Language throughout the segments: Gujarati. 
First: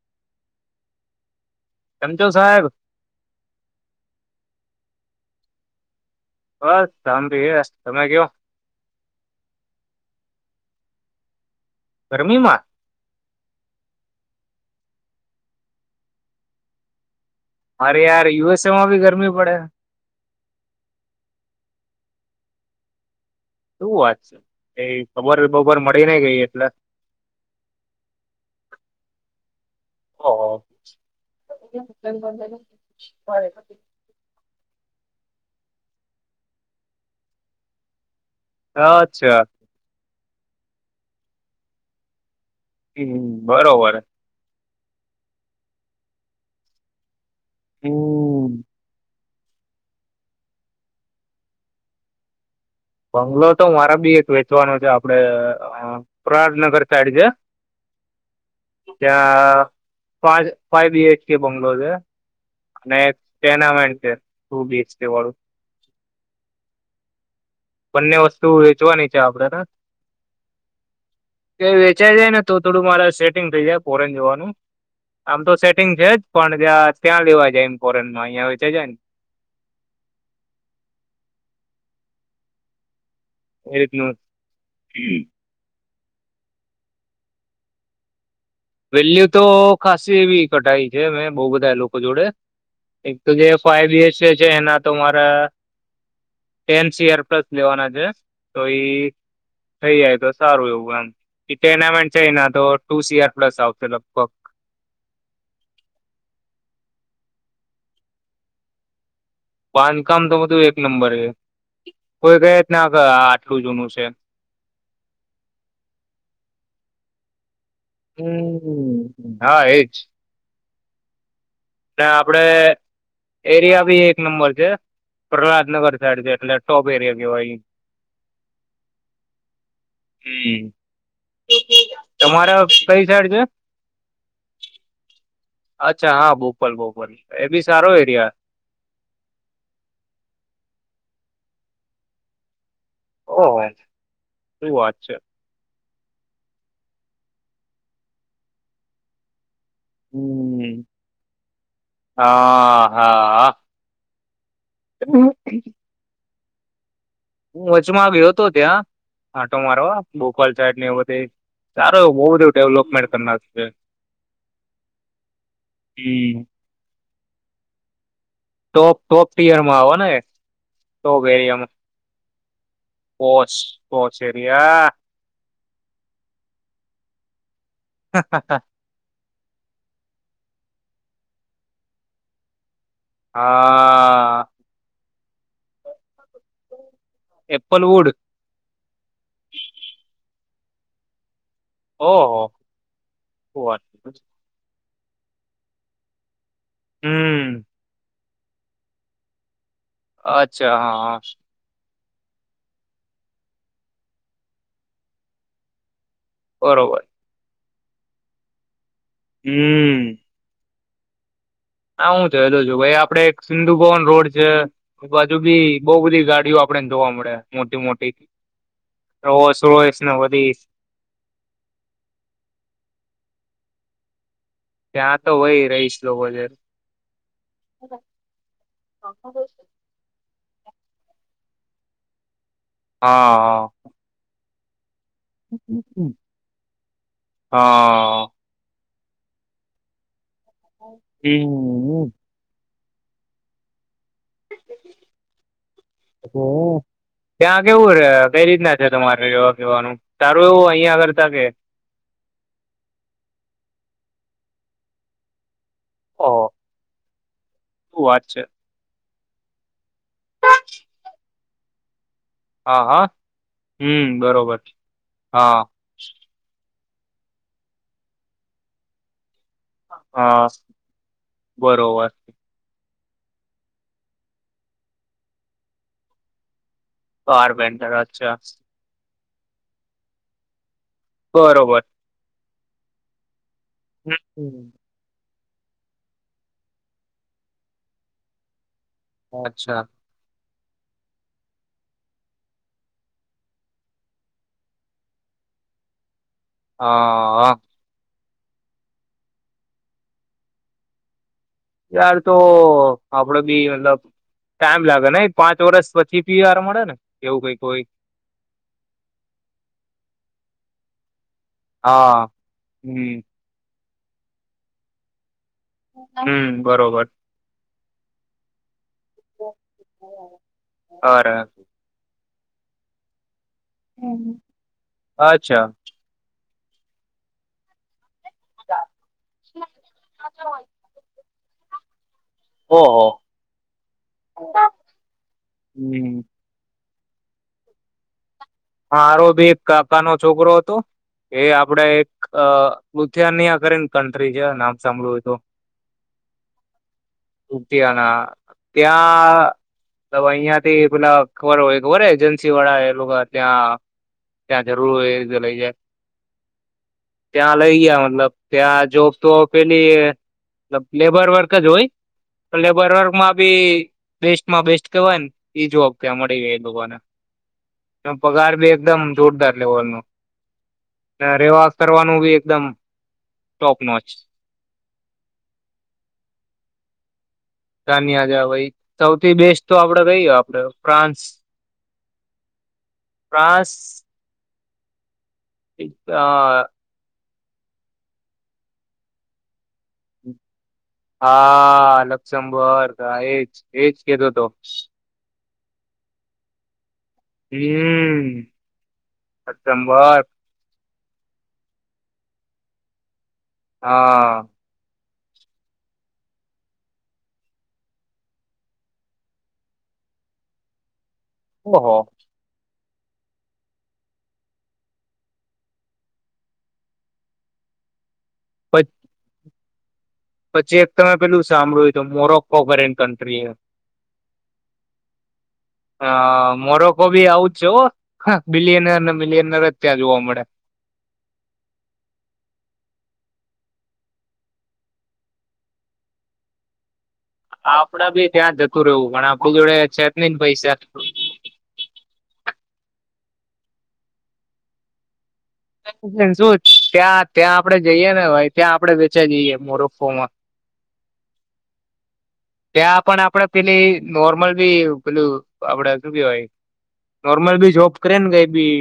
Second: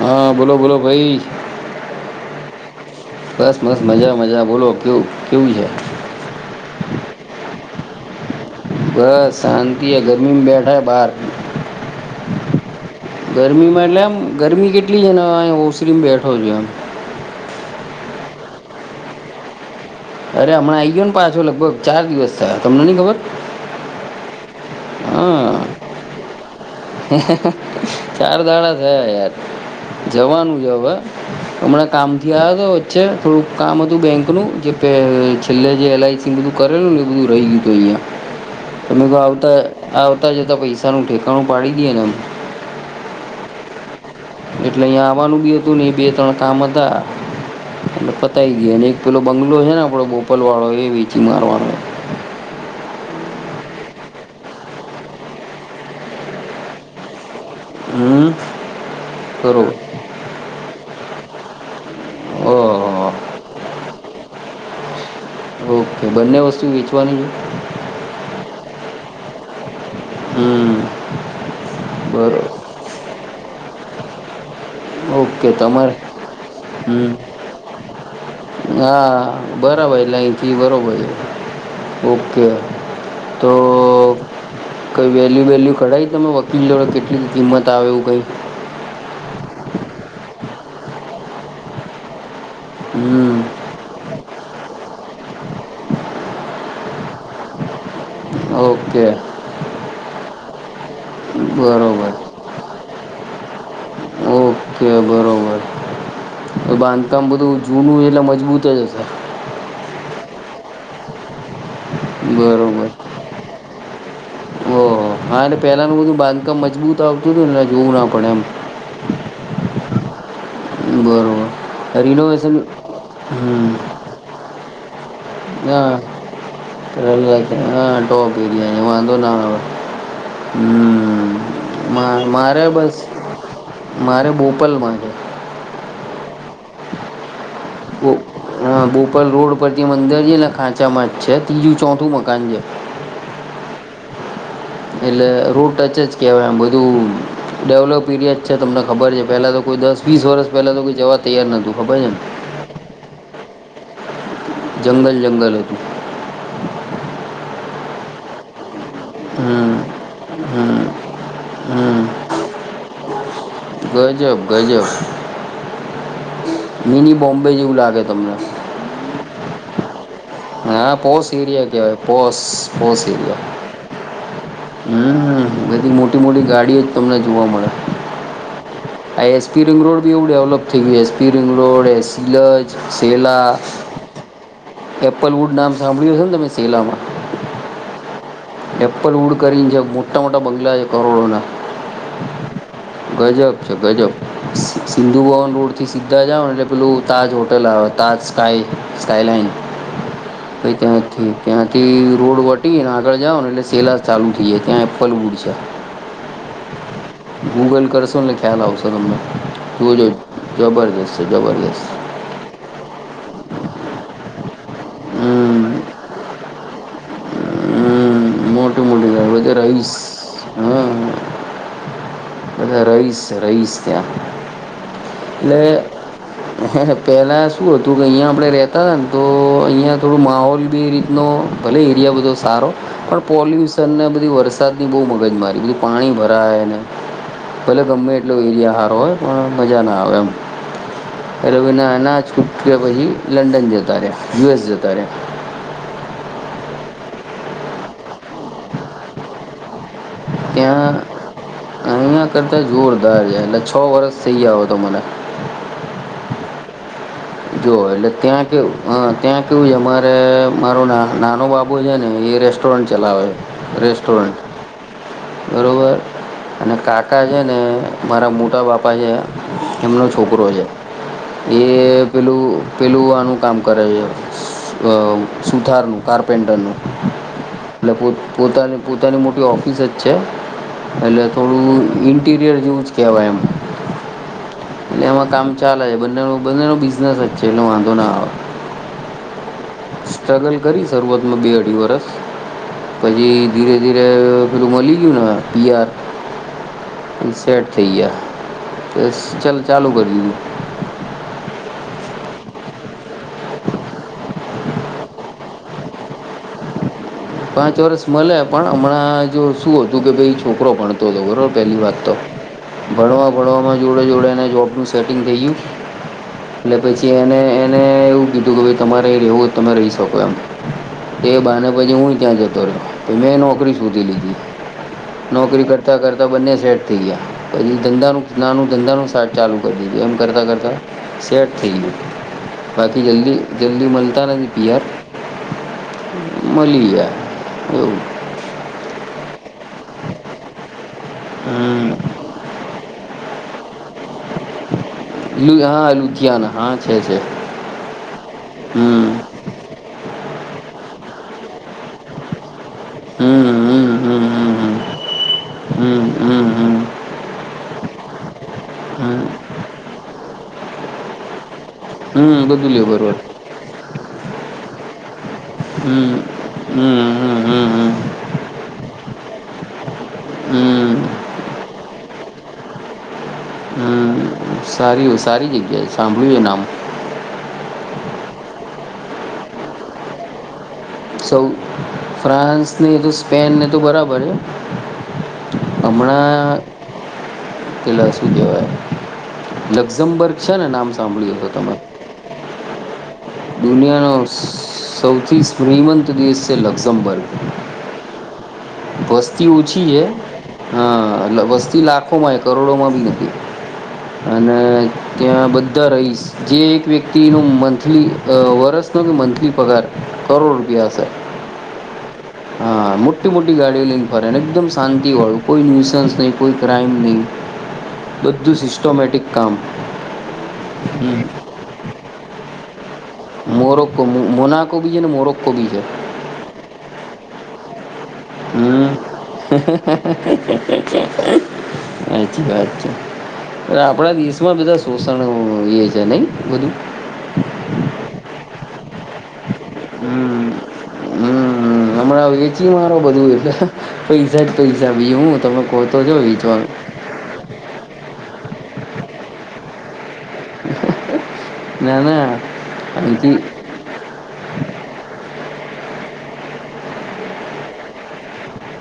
હા બોલો બોલો ભાઈ કેમ છો સાહેબ બસ બસ મજા મજા બોલો કેવું કેવું છે બસ શાંતી એ તમે કેવા બસ શાંતિ આ ગરમીમાં બેઠા બાર ગરમી માં ગરમીમાં એટલે આમ ગરમી કેટલી છે ને અ ઓસરી માં બેઠો છું એમ અરે યાર યુ એસ એ માં ભી ગરમી પડે અરે હમણાં આઈ ગયો ને પાછો લગભગ ચાર દિવસ થયા તમને નહી ખબર શવું વાત એ હા ખબર [unintelligible] મળી ને ગઈ એટલે ચાર દાડા થયા યાર ઓહો જવાનું જ હવે હમણાં કામથી આવ તો વચ્ચે થોડું કામ હતું બેંકનું પેલ છેલ્લે જે એલઆઈસી બધું કરેલું ને એ બધું રહી ગયું હતું અહિયા તમે કો અચ્છા આવતા આવ જતા જતા પૈસાનું ઠેકાણું પાડી દીએ એમ હમ બરોબર એટલે અહીયા આવવાનું બી હતું ને બે ત્રણ કામ હતા મતલબ પતાય હમ ગય ને પેલો બંગલો છે ને આપણો બોપલ વાળો એ વેચી મારવાનો બંગલો તો મારે બી એક વેચવાનો છે આપડે પ્રહાટનગર સાઈડ છે. હમ ત્યા બરોબર પાજ ફાાઈવી એચ કે બંગલોર છે. અને ઓહો ટેનામેન્ટ છે હું બીચટી વાળું ઓકે બંને વસ્તુ વેચવાની છે. બંને વસ્તુ વેચવાની છે આપડે ને હમ કે વેચાઈ જાય બરોબર ને તો થોડું મારા સેટ ટિગ થઈ જાય ફોરેન જોવાનું ઓકે તમારે હમ ત્યાં લેવા જાય એમ ફોરેનમાં અહિયાં વેચાઈ જાય ને હા બરાબર એટલે અઈથી બરોબર ઓકે તો એ રીતનું કઈ વેલ્યુ વેલ્યુ કડાઈ તમે વકીલ દો કેટલી કિંમત આવે એવુ કઈ વેલ્યુ તો ખાસ એવી કટાઈ છે મેં બો બધા લોકો જોડે એક તો હમ જે ફાઈ એચ છે જે એના તો મારે ટેન સીર પ્લસ લેવાના છે. તો ઈ ઓકે થઈ જાય તો સારું એવું એમના બરાબર છે તો ટુ સીઆર આપડા સાવથી લગભગ ઓકે બરાબર તો બાંધકામ બધું જૂનું એટલે મજબૂત જ હશે. બાંધકામ તો બધું એક નંબર કોઈ કયા [unintelligible] બરાબર આ આટલું જૂનું [unintelligible] ઓહો હા પેલાનું બધું બાંધકામ મજબૂત આવતું હતું જોવું ના પડે હમમ સા એજ [unintelligible] બરોબર ને આપડે રિનોવેશન હમ એરિયા બી એક નંબર છે પ્રહલાદનગર સાઈડ છે એટલે ટોપ એરિયા હ કેવાય ટો એ વાંધો ના આવે હમ હ તમારે મારે કઈ બસ સાઈડ છે મારે બોપલમાં છે. અચ્છા હા બોપલ બોપલ. એ બી સારો હ એરિયા બોપલ રોડ પરથી અન્દર છે ને ખાંચામાં છે ત્રીજું ચોથું મકાન છે. હોય એલે રૂટ ટ ચે જ કહેવાય એમ બધું ડેવલોપ પીરિયડ છે તમને ખબર છે પેલા તો કોઈ દસ વીસ વર્ષ હમ પહેલા તો કોઈ જવા તૈયાર નોતું ખબર છે ને. હા હા જંગલ જંગલ હતું. [inaudible] હું વચમાં ગયો હતો ત્યાં આટો હમ મારવા બોપલ સાઈડ હમ એવ બધ સારો હમ એ બહ બધું ડેવલપમેન્ટ [unintelligible] ગજબ ગજબ હમ મીની બોમ્બે જેવું લાગે તમને. ટોપ ટોપ ટિયર માં આવવાના એ હા પોસ એરિયા કેવાય posh posh area. Posh posh area હમ્મ હમ બધી મોટી મોટી ગાડીઓ જ તમને જોવા મળે. હા હા હા. આ એસ પી રિંગ રોડ બી એવું ડેવલપ થઈ ગયું એસ પી રિંગ રોડ એ સિલચ હા. એપલવૂડ નામ સાંભળ્યું છે ને તમે શેલામાં. એપલ વુડ એપલવુડ કરીને છે મોટા મોટા બંગલા છે કરોડોના. હા હા. ગજબ છે ગજબ સિંધુ ભવન રોડ થી સીધા જાવ એટલે એલું તાજ હમ હોટલ અવે તાજ સ્કાય સ્કાય [unintelligible] તે અચ્છા હા ત્યાં થી હા. ત્યાંથી. રોડ વટીંગને આગળ જાઓ ને એટલે સેલા ચાલુ થઈ જાય ત્યાં એ એપલવૂડ છે. બરોબર. ગૂગલ કરશો ને ખ્યાલ આવશો. બરોબર જોજો જબર રેશે જબરજ હા હું જરૂર જોવું એ આપડે એક સિંધુ ભવન રોડ છે બાજુ બી હમ બઉ બધી ગાડીઓ આપડેને જોવા મળે મોટી મોટી. હમ મોટું રોલ્સ બધે રોયસ ને બધી રહીશ હા. બધા રઈસ છે રઈસ ત્યાં. ત્યાં તો એટલે વય રહીશ લોકો છે. પેલા શું હતું કે અહીંયા આપડે રેતા હતા ને તો અહિયાં થોડું માહોલ એ રીત નો ભલે એરિયા બધો સારો પણ હા પોલ્યુશન ને બધી વર બહુ મગજ મારી બ પાણી ભરાયને ભલે ગમે હા એટલો એરિયા ાર હોય પણ મજા ના આવે એમ હમ હ કે વહી લંડન જતા રહ્યા યએસ જતા રે ત્યાં કેવું રે કઈ રીતના છે તમારે જોવા જવાનું ત્યાં અહયા કરતા જોરદાર છે લ સ વરષ થઈ આવ હતો મને ઓહ જો શું એટલે વાત છે ત્યાં કે અ ત્યાં કેવું છે મારે મારો નાનો બાપુ છે ને એ હા રેસ્ટોરન્ટ હા ચલાવે હમ રેસ્ટોરન્ટ બરોબર હા બરોબર અને કાકા છે ને મારા મોટા બાપા છે એમનો છોકરો છે એ પેલું પેલું આનું કામ કરે છે સુથારનું કાર્પેન્ટરનું બાર બેનન્ટર એટલે પો અચછા પોતાની પોતાની મોટી ઓફિસ જ છે એ થોડું બરોબર ઇન્ટીરયર યુઝ કેવાય એમ હમ હમ એટલે એમાં કામ ચાલે બંને બ બિઝનેસ વચ્ચે એલો વાંધો ન આવે અચ્છા સ્ટ્રગલ કરી શરૂઆતમાં બે અઢી વરસ પછી ધીરે ધીરે પેલું મળી ગયું ને પીઆર હા સેટ થઈ ગયા એ ચાલ ચાલુ કરી દ દ યાર તો આપડે બી મતલબ ટાઈમ લાગે ને પાંચ વરષ પછી બીયાર મળે ને એવું કઈક પાંચ હોય વરષ મળે પણ હમણાં જો શું હતું કે ભાઈ ઉપકરો પણતો હતોો બરો પહેલી વાત તો હા હમ ભણવા ભણવામાં જોડે જોડે એને જોબનું સેટિંગ થઈયું હમ એટટલે બરોબર પછી એને એ ને એવું પીધું તમારે એ રહેવું તમે રહી શકો એમ અરે તો બને પછી હું ્યા કરતો રહ તો મેન ઓ શધી લીધી નોકરી અચ્છા કરતા કરતા બંને ે થ ગયા પછ દંધાનું નાનું ધંધા નું શટ ચાલુ કરી દીધું એમ કરતાં કરતા શેટ [inaudible] બાકી ઓહો જલ્દી જલ્દી મળતા નથી પિયાર હમ મળી ગયા [inaudible] હરો ભી એક કાકાનોો છોકરો હતો એ આપડે હમ એક અ ઉુથિયાનની આ કરી કન્ટ્રી છે નામ સાંભળ તો લુ હા લુધિયાના હા છે છે ના હમ ત્યાં અહં પેલા ખબર હોય ખબર એજન્સી વાળા હમ ત્યાં હમ હમ ત્યાં હમ જરૂ એીધ લઈ જાય હમ હમ હમ હમ ત્યાં લઈ ગયા મતલબ ત્યાં જોબ હમ તો પેલી લેબર વ હોય હમ તો બધું લ્યો લેબર બરોબર વર્કમાં બી બેસ્ટમાં બેસ્ટ કેવન હમ હમ હમ હમ હમ પગાર બી એકદમ જોરદાર લેવલ નો હમ અને રેવા કરવાનું બી એકદમ ટોપ નોચ હમ સારી હો સારી જગ્યાએ સાંભળ્યું છે નામ કનીિયા જ ભાઈ સૌથી બેસ્ટ તો આપડે કહી આપડ સૌ ફ્રાન્સને તો સ્પેનને તો બરાબર છે એ હ તેલા શ દેવા લક્ઝમબર્ગ છે ને નામ સાંભળ્યું હતું હા લક્ષ્મબર્ એ દુનિયા ન સૌ અથી સ્મ્રીમંત દેશ છે લક્ઝમબર્ગ હમ વસ્તી ઓછી છે લક્ઝમબર્ગ હ વસ્તી લાખોમાં એ કરોડોમાં બી નથી હા અને ત્યાં બધા રહીશ જે એક વ્યક્તિનું મંથલી વરસનો કે મંથલી પગાર કરોડ રૂપિયા હશે ઓ ઓહ મુટું મુટ ગાડીઓ લઈને ફરે ને એકદમ શાંતિ વાળું કોઈ ન્યુસન્સ નહી કોઈ ક્રાઈમ નહીિ બધું પ- સિસ્ટોમેટિક કામ [inaudible] પછી એક તમે પેલું સાંભળ્યું તો મોરોક કોપરે મોર ક મુ મોના કો બી જે ને મોંરા કો હ મોરો કો ભી એવુજ છે હો હમ બિલિયનર ને મિલિયનર જ ત્યાં જોવા મળે અચ્છા અચછા આપણા દેશમાં બધા શોષણ એ છે નહી બધું આપડા બી ત્યાં જતું રહવું પણ આપણી જોડે છે નહી હમ પૈસા પછી મારો બધું એલે પૈસા જ પૈસા બી તમે કહો તો છો શું વેચવાનું ત્યાં ત્યાં આપડે જઈએ ને ભાઈ ત્યાં આપડે વેચી જઈએ મોરો ફોમ ના ના ત્યા પણ અહીંથી આપણે પેલી નોર્મલ બી પેલું આપડે શું કેવાય નોર્મલ બી જોબ કરે ને કઈ બી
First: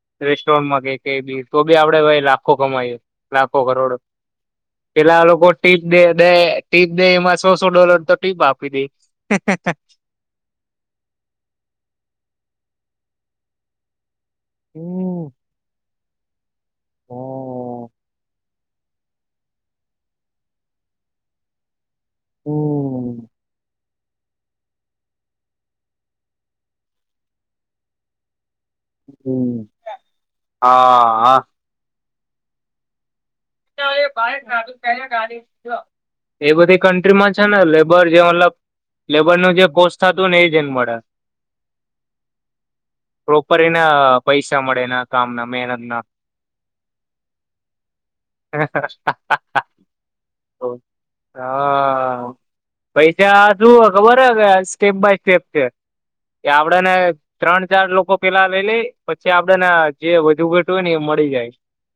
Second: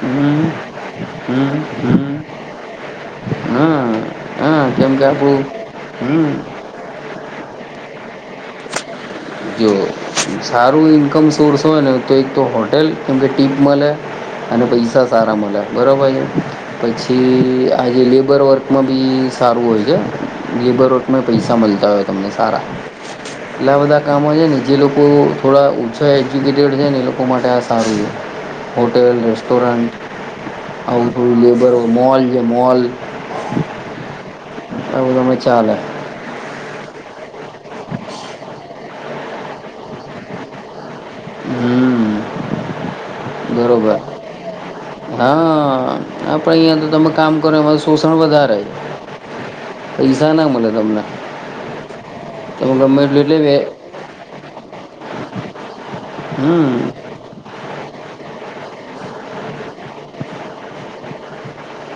હમ રેસ્ટોરન્ટ માં કઈ હમ તો બી આપડે હમ ભાઈ લાખો કમાય લાખો હા કરોડ હા કેમ કે પેલા આપણું લોકો ટીપ હમ દેે ટીપ દે એમાં સો ડોલર તો ટીપ આપી દે જો સારું ઇન્કમ સોર્સ હોય ને તો એક તો હો હટેલ કેમકે ટીપ મલે અને પૈસા હમ સારા મલે બરોબર છે પછી હમ આજે લેબર વર્ક માં બી સારું હોય છે લેબર રટમાં પૈસા મળતા હોય છે તમ ને સારા હમ એટલે વધા ગામ છે ને જે લોકો થોડા ઓછા એજ્યુકેટેડ છે ને એ લોકો માટે આ સારું છે હોટેલ હમ રેસ્ટોરન્ટન્ટ આવું હા હા બધું લેબર મોલ જે મોલ ચા એ આવું તમે ચાલે બધી ફમાં છે ને લેબર જે મતલબ લેબર નું જે પોસ્ટ હતું ને એ જને મળે હમ પ્રોપર એના બરોબર પૈસા મળે એના કામના મહેનત હા ના આપ અહિયાં તો તમે કામ કરો એમાં શોષણ વધારે પૈસા ના મળે તમને હા તમે ગમે એટલું એટલે પૈસા વે તું ખબર હ સ્કીપ બાય સેફ છેે એ આપડે હમ ને ત્રણ ચાર લોકો પેલા લઈ લે પછી આપડે જે વધુ ઘેટું હોય ને એ મળી જાય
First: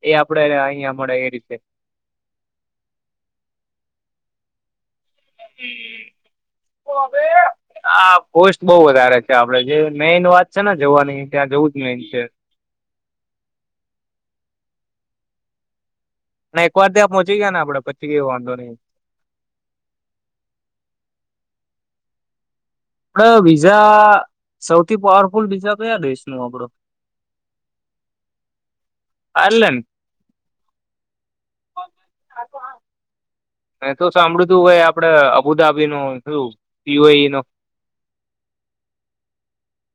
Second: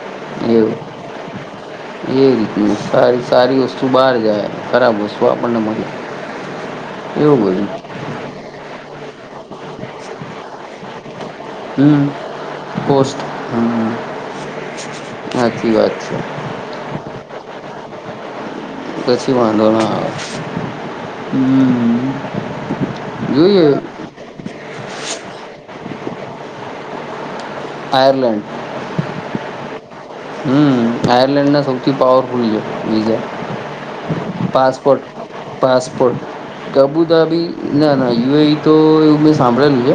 એ આપડે એવું અહંયા મળે એ ર એ રીત સારી સારી વસ્તુ બહાર જાય ખરાબ છે હવે એવું બધું આ પોસ્ટ બહ વધારે છે આપડે જે મેન વાત છે ને જોવા નહી હમ પોસ્ટસ્ટ હમ સાાચી વાત છે ના એક વાર ત્યાં પહોંચ ગયા ને આપડ પછી એવો વાંધો નહીં પછી વાંધો ના આવે હમ પણ બીજા સૌથી પાવરફુલ બીજા કયા દેશ ન આપડો આયરલેન્ડ અલેન હમ આયર્લેન્ડ ના સૌથી પાવરફુલ વિઝા મેં તો સાંભળ્યું તું ભાઈ પાસપોર્ટ આપડે અબુધાબી નું પાસપોટ શું કબુ ત પીઓઈ નો બી ના ના યુ એ તો એવું મેં સાંભળેલું છે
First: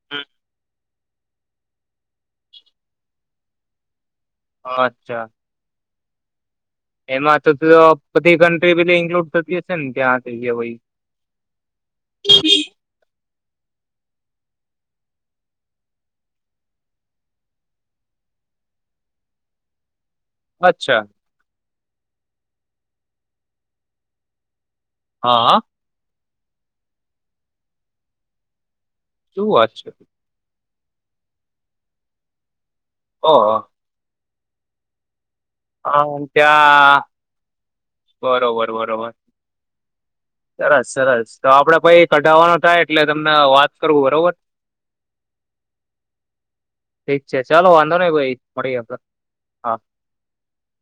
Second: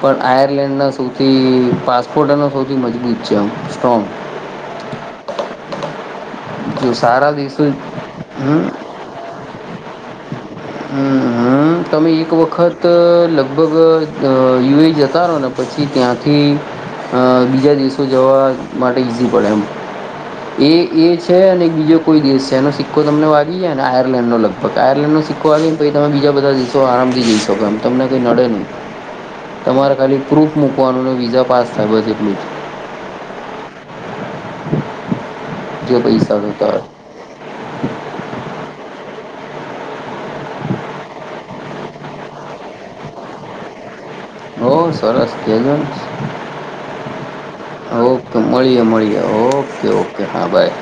પણ આયરલેન્ડના સૌથી પાસપોર્ટ એનો સૌથી મજબૂત છે આમ સ્ટ્રોંગ અચ્છા જો સારા એમાં તો દેશો બધી હમ કન્ટ્રી પેલી ઈન્કલુડ થતી ત્યાં થઈ ગયા હોય હમ હમ તમે એક વખત લગ લગભગ યુ એ જતા રહો ને પછી ત્યાંથી બીજા દેશો જવા માટે ઇઝી પડે એમ એ અચ્છા એ છે અને બીજો કોઈ દેશ છે એનો તો તમને વાગીે ને આયર્લેન્ડ નોગ બાયલન્નું શ હા તમે બીા બ બધા દિવસો આરામથી જઈ શકો એમ તમને કંઈ નડે નહીં શું વાત છે તમારે ખાલી પ્રૂફ મૂકવાનું અનેન વિઝા પાસ થાય છે, એટલું જ. હ, હ. જ અ જે પૈસા થતા હોય ત્યા બરોબર બરાબર, સરસ સરસ. તો આપડે પઈ કઢાવવાનો થાય, એટલે તમને વાત કરવું હો. ઓ, સરસ. કેજ, ઠીક છે ચાલો વાંધો નઈ ભાઈ ઓકે. મળીએ, આપડે મળીએ. હા ઓકે, ઓકે. હા, બાય.